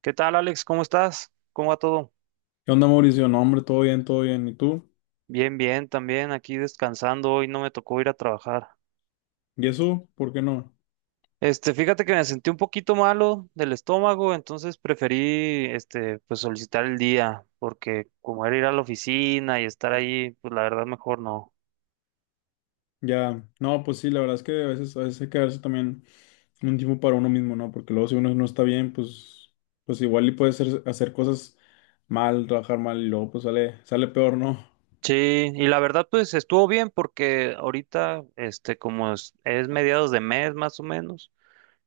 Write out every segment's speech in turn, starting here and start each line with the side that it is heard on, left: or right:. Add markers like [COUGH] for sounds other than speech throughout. right: ¿Qué tal, Alex? ¿Cómo estás? ¿Cómo va todo?
left: ¿Qué onda, Mauricio? No, hombre, todo bien, todo bien. ¿Y tú?
right: Bien, bien, también aquí descansando. Hoy no me tocó ir a trabajar.
left: ¿Y eso? ¿Por qué no?
right: Fíjate que me sentí un poquito malo del estómago, entonces preferí, pues solicitar el día, porque como era ir a la oficina y estar ahí, pues la verdad mejor no.
left: Ya, no, pues sí, la verdad es que a veces hay que darse también un tiempo para uno mismo, ¿no? Porque luego si uno no está bien, pues, pues igual y puede ser, hacer cosas mal, trabajar mal y luego pues sale peor, ¿no?
right: Sí, y la verdad pues estuvo bien porque ahorita, como es mediados de mes más o menos,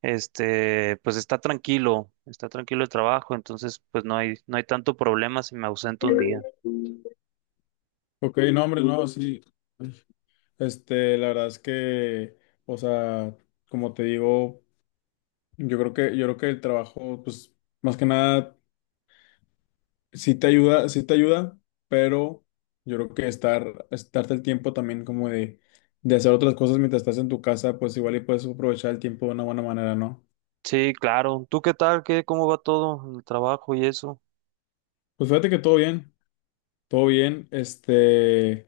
right: pues está tranquilo el trabajo, entonces pues no hay tanto problema si me ausento un día.
left: Ok, no, hombre, no, sí. La verdad es que, o sea, como te digo, yo creo que el trabajo, pues, más que nada. Sí te ayuda, pero yo creo que estarte el tiempo también como de hacer otras cosas mientras estás en tu casa, pues igual y puedes aprovechar el tiempo de una buena manera, ¿no?
right: Sí, claro. ¿Tú qué tal? ¿Qué, cómo va todo en el trabajo y eso?
left: Pues fíjate que todo bien,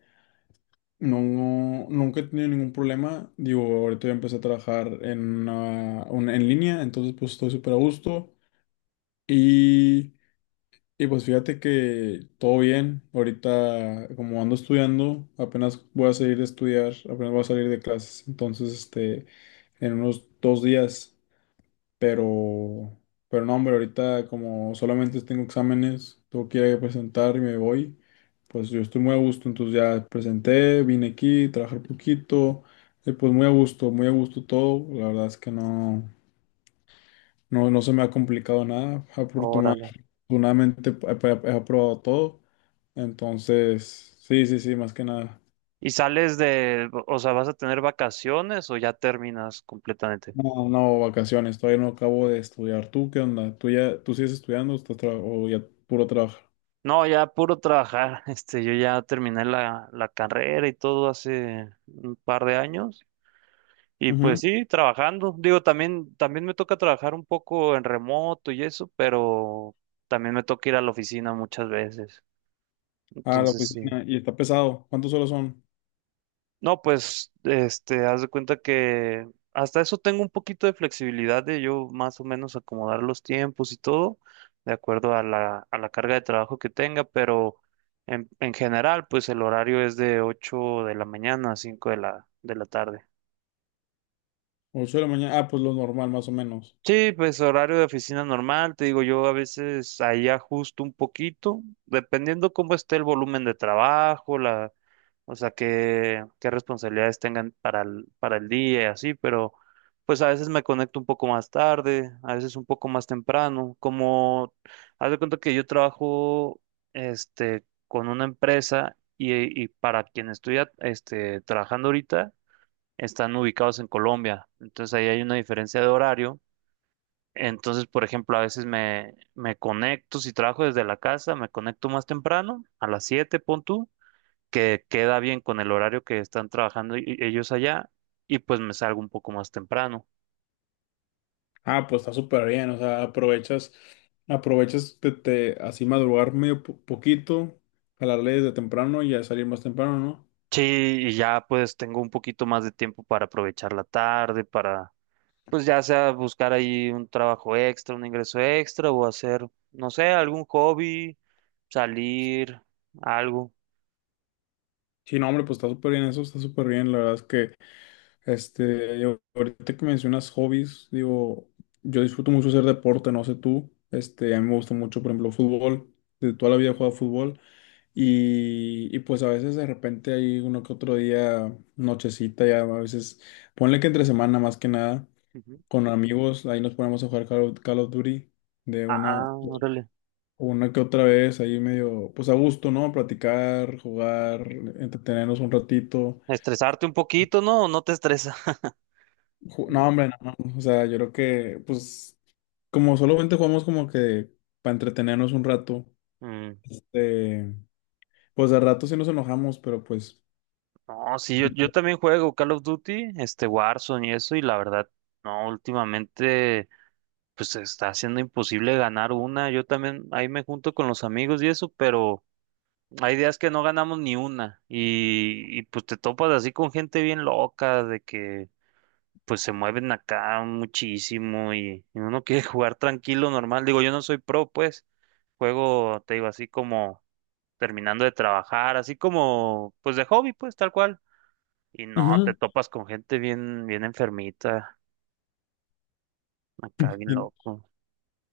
left: no, nunca he tenido ningún problema, digo, ahorita ya empecé a trabajar en, en línea, entonces pues estoy súper a gusto y... Y pues fíjate que todo bien. Ahorita, como ando estudiando, apenas voy a salir de estudiar, apenas voy a salir de clases. Entonces, en unos 2 días. Pero, pero no, hombre, ahorita como solamente tengo exámenes, tengo que ir a presentar y me voy. Pues yo estoy muy a gusto. Entonces ya presenté, vine aquí, trabajé un poquito. Y pues muy a gusto todo. La verdad es que no. No, no se me ha complicado nada.
right: Órale.
left: Afortunadamente he aprobado todo. Entonces, sí, sí, sí, más que nada.
right: ¿Y sales de, o sea, vas a tener vacaciones o ya terminas completamente?
left: No, no, vacaciones. Todavía no acabo de estudiar. ¿Tú qué onda? Tú sigues estudiando o estás o ya puro trabajo?
right: No, ya puro trabajar. [LAUGHS] Yo ya terminé la carrera y todo hace un par de años. Y pues
left: Ujú.
right: sí, trabajando. Digo, también me toca trabajar un poco en remoto y eso, pero también me toca ir a la oficina muchas veces.
left: Ah, la
right: Entonces sí.
left: oficina. Y está pesado. ¿Cuántas horas son?
right: No, pues, haz de cuenta que hasta eso tengo un poquito de flexibilidad de yo más o menos acomodar los tiempos y todo, de acuerdo a a la carga de trabajo que tenga, pero en general, pues el horario es de 8 de la mañana a 5 de de la tarde.
left: 8 de la mañana. Ah, pues lo normal, más o menos.
right: Sí, pues horario de oficina normal, te digo, yo a veces ahí ajusto un poquito, dependiendo cómo esté el volumen de trabajo, o sea, qué responsabilidades tengan para para el día y así, pero pues a veces me conecto un poco más tarde, a veces un poco más temprano, como, haz de cuenta que yo trabajo, este, con una empresa y para quien estoy, trabajando ahorita, están ubicados en Colombia, entonces ahí hay una diferencia de horario, entonces, por ejemplo, a veces me conecto, si trabajo desde la casa, me conecto más temprano, a las 7 pon tú, que queda bien con el horario que están trabajando ellos allá, y pues me salgo un poco más temprano.
left: Ah, pues está súper bien. O sea, aprovechas de, así madrugar medio poquito, jalarle desde temprano y ya salir más temprano, ¿no?
right: Sí, y ya pues tengo un poquito más de tiempo para aprovechar la tarde, para pues ya sea buscar ahí un trabajo extra, un ingreso extra, o hacer, no sé, algún hobby, salir, algo.
left: Sí, no, hombre, pues está súper bien eso, está súper bien. La verdad es que, ahorita que mencionas hobbies, digo, yo disfruto mucho hacer deporte, no sé tú, a mí me gusta mucho, por ejemplo, fútbol, de toda la vida he jugado fútbol y pues a veces de repente hay uno que otro día, nochecita, ya a veces, ponle que entre semana más que nada,
right: Ujú.
left: con amigos, ahí nos ponemos a jugar Call of Duty de
right: Ah, ah, órale.
left: una que otra vez, ahí medio, pues a gusto, ¿no? Platicar, jugar, entretenernos un ratito.
right: Estresarte un poquito, ¿no? ¿O no te estresa? [LAUGHS] Mm,
left: No, hombre, no, no. O sea, yo creo que, pues, como solamente jugamos como que para entretenernos un rato, eh, pues de rato sí nos enojamos, pero pues...
right: no, sí, yo también juego Call of Duty, este Warzone y eso, y la verdad, no, últimamente, pues se está haciendo imposible ganar una. Yo también ahí me junto con los amigos y eso, pero hay días que no ganamos ni una, y pues te topas así con gente bien loca, de que pues se mueven acá muchísimo y uno [LAUGHS] quiere jugar tranquilo, normal. Digo, yo no soy pro, pues, juego, te digo, así como terminando de trabajar, así como, pues de hobby, pues, tal cual. Y no, te
left: Ujú.
right: topas con gente bien, bien enfermita, acá bien
left: Y-
right: loco.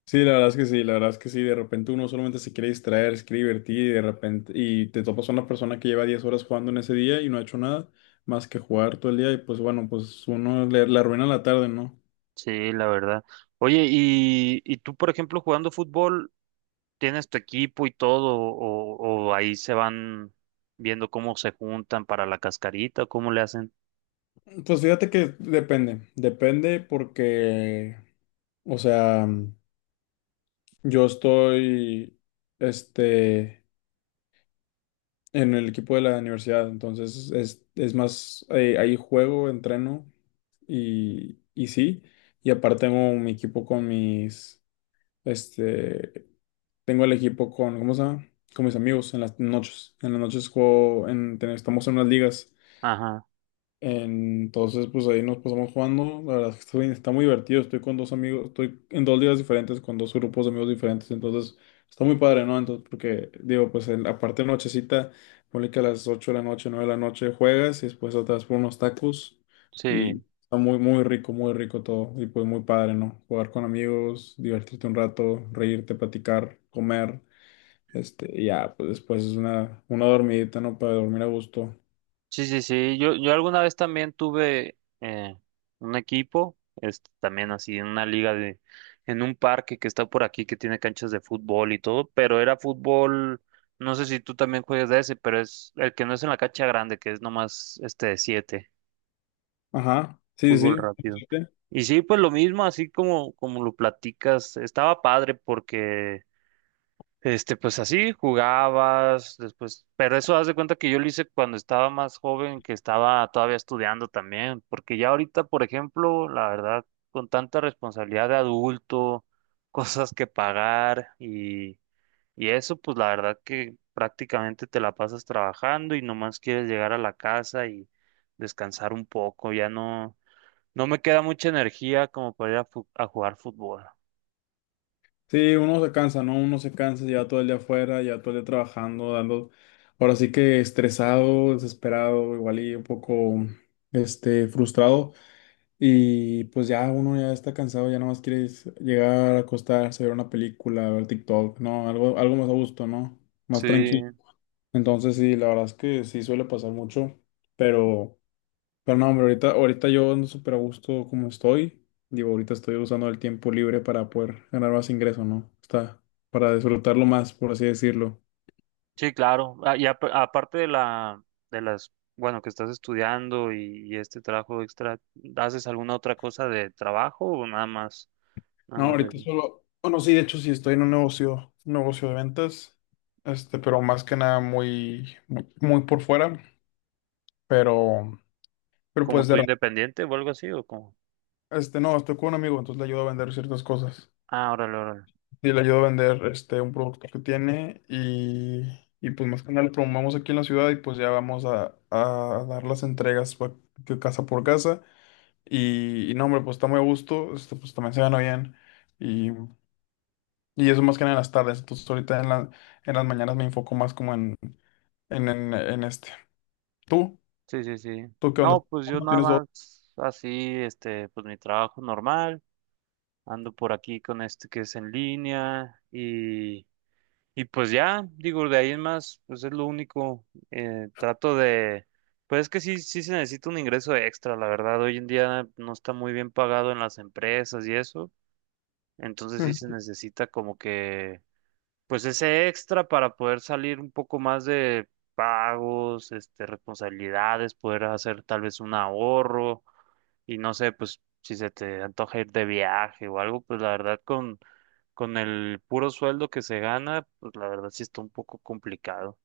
left: Sí, la verdad es que sí, la verdad es que sí, de repente uno solamente se quiere distraer, se quiere divertir y de repente, y te topas a una persona que lleva 10 horas jugando en ese día y no ha hecho nada más que jugar todo el día y pues bueno, pues uno le, le arruina la tarde, ¿no?
right: Sí, la verdad. Oye, y tú, por ejemplo, jugando fútbol, ¿tienes tu equipo y todo? O ahí se van viendo cómo se juntan para la cascarita, ¿cómo le hacen?
left: Pues fíjate que depende porque, o sea... Yo estoy, este, en el equipo de la universidad, entonces es más, ahí juego, entreno y sí, y aparte tengo mi equipo con mis, este, tengo el equipo con, ¿cómo se llama? Con mis amigos en las noches juego, en, estamos en unas ligas.
right: Ajá,
left: Entonces, pues ahí nos pasamos jugando. La verdad es que está muy divertido. Estoy con dos amigos, estoy en dos ligas diferentes, con dos grupos de amigos diferentes. Entonces, está muy padre, ¿no? Entonces, porque digo, pues en, aparte de nochecita, ponle que a las 8 de la noche, 9 de la noche juegas y después atrás por unos tacos.
right: sí.
left: Y está muy, muy rico todo. Y pues muy padre, ¿no? Jugar con amigos, divertirte un rato, reírte, platicar, comer. Y ya, pues después es una dormidita, ¿no? Para dormir a gusto.
right: Sí, sí, sí. Yo alguna vez también tuve un equipo, también así en una liga de, en un parque que está por aquí que tiene canchas de fútbol y todo, pero era fútbol, no sé si tú también juegas de ese, pero es el que no es en la cancha grande, que es nomás este de siete,
left: Ajá, sí,
right: fútbol
left: sí.
right: rápido.
left: Sí.
right: Y sí, pues lo mismo, así como, como lo platicas, estaba padre porque pues así jugabas, después, pero eso haz de cuenta que yo lo hice cuando estaba más joven, que estaba todavía estudiando también, porque ya ahorita, por ejemplo, la verdad, con tanta responsabilidad de adulto, [LAUGHS] cosas que pagar y eso, pues la verdad que prácticamente te la pasas trabajando y nomás quieres llegar a la casa y descansar un poco, ya no, no me queda mucha energía como para ir a, a jugar fútbol.
left: Sí, uno se cansa, ¿no? Uno se cansa, lleva todo el día afuera, lleva todo el día trabajando, dando, ahora sí que estresado, desesperado, igual y un poco, frustrado. Y pues ya uno ya está cansado, ya nomás quiere es llegar a acostarse, ver una película, ver TikTok, ¿no? Algo, algo más a gusto, ¿no? Más
right: Sí.
left: tranquilo. Entonces sí, la verdad es que sí suele pasar mucho, pero... Pero no, hombre, ahorita yo ando súper a gusto como estoy. Digo, ahorita estoy usando el tiempo libre para poder ganar más ingreso, ¿no? Está para disfrutarlo más, por así decirlo.
right: Sí, claro. Ah, y aparte de de las, bueno, que estás estudiando y este trabajo extra, ¿haces alguna otra cosa de trabajo o nada
left: No,
right: más de
left: ahorita
right: eso?
left: solo, bueno, sí, de hecho sí estoy en un negocio de ventas, pero más que nada muy, muy, muy por fuera, pero, pero
right: ¿Como
left: pues
right: tú
left: de,
right: independiente o algo así o como?
left: no, estoy con un amigo, entonces le ayudo a vender ciertas cosas.
right: Ah, órale, órale.
left: Sí, le ayudo a vender este, un producto que tiene y, pues más que nada lo promovamos aquí en la ciudad y pues ya vamos a dar las entregas que casa por casa y no, hombre, pues está muy a gusto, pues también se gana bien y, y eso más que nada en las tardes, entonces ahorita en en las mañanas me enfoco más como en, en este. ¿Tú?
right: Sí, sí, sí.
left: ¿Tú qué onda?
right: No, pues
left: ¿Tú
right: yo
left: no?
right: nada
left: ¿Tienes dos?
right: más así, pues mi trabajo normal. Ando por aquí con este que es en línea y pues ya, digo, de ahí en más, pues es lo único. Trato de, pues es que sí se necesita un ingreso extra, la verdad. Hoy en día no está muy bien pagado en las empresas y eso. Entonces sí se necesita como que pues ese extra para poder salir un poco más de pagos, responsabilidades, poder hacer tal vez un ahorro y no sé, pues si se te antoja ir de viaje o algo, pues la verdad con el puro sueldo que se gana, pues la verdad sí está un poco complicado.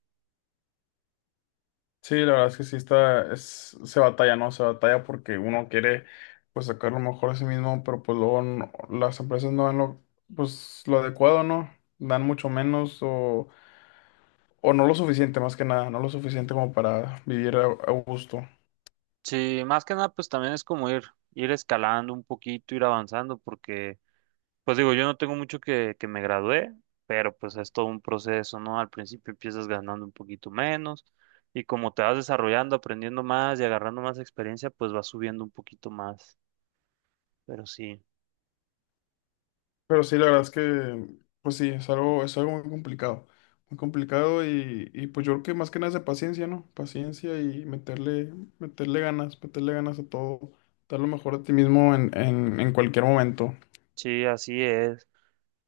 left: Sí, la verdad es que sí está, es, se batalla, ¿no? Se batalla porque uno quiere, pues, sacar lo mejor a sí mismo, pero pues luego las empresas no dan lo, pues, lo adecuado, ¿no? Dan mucho menos o no lo suficiente, más que nada, no lo suficiente como para vivir a gusto.
right: Sí, más que nada, pues también es como ir, ir escalando un poquito, ir avanzando, porque, pues digo, yo no tengo mucho que me gradué, pero pues es todo un proceso, ¿no? Al principio empiezas ganando un poquito menos y como te vas desarrollando, aprendiendo más y agarrando más experiencia, pues vas subiendo un poquito más. Pero
left: Pero sí, la verdad es que, pues sí, es algo muy complicado y pues yo creo que más que nada es de paciencia, ¿no? Meterle ganas a todo, dar lo mejor a ti mismo en, en cualquier momento.
right: sí, así es.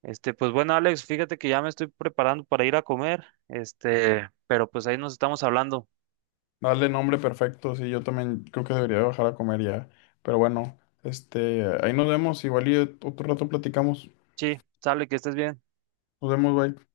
right: Pues bueno, Alex, fíjate que ya me estoy preparando para ir a comer, pero pues ahí nos estamos hablando.
left: Dale nombre perfecto, sí, yo también creo que debería bajar a comer ya. Pero bueno, ahí nos vemos, igual y otro rato platicamos.
right: Sí, sale, que estés bien.
left: Nos vemos, bye.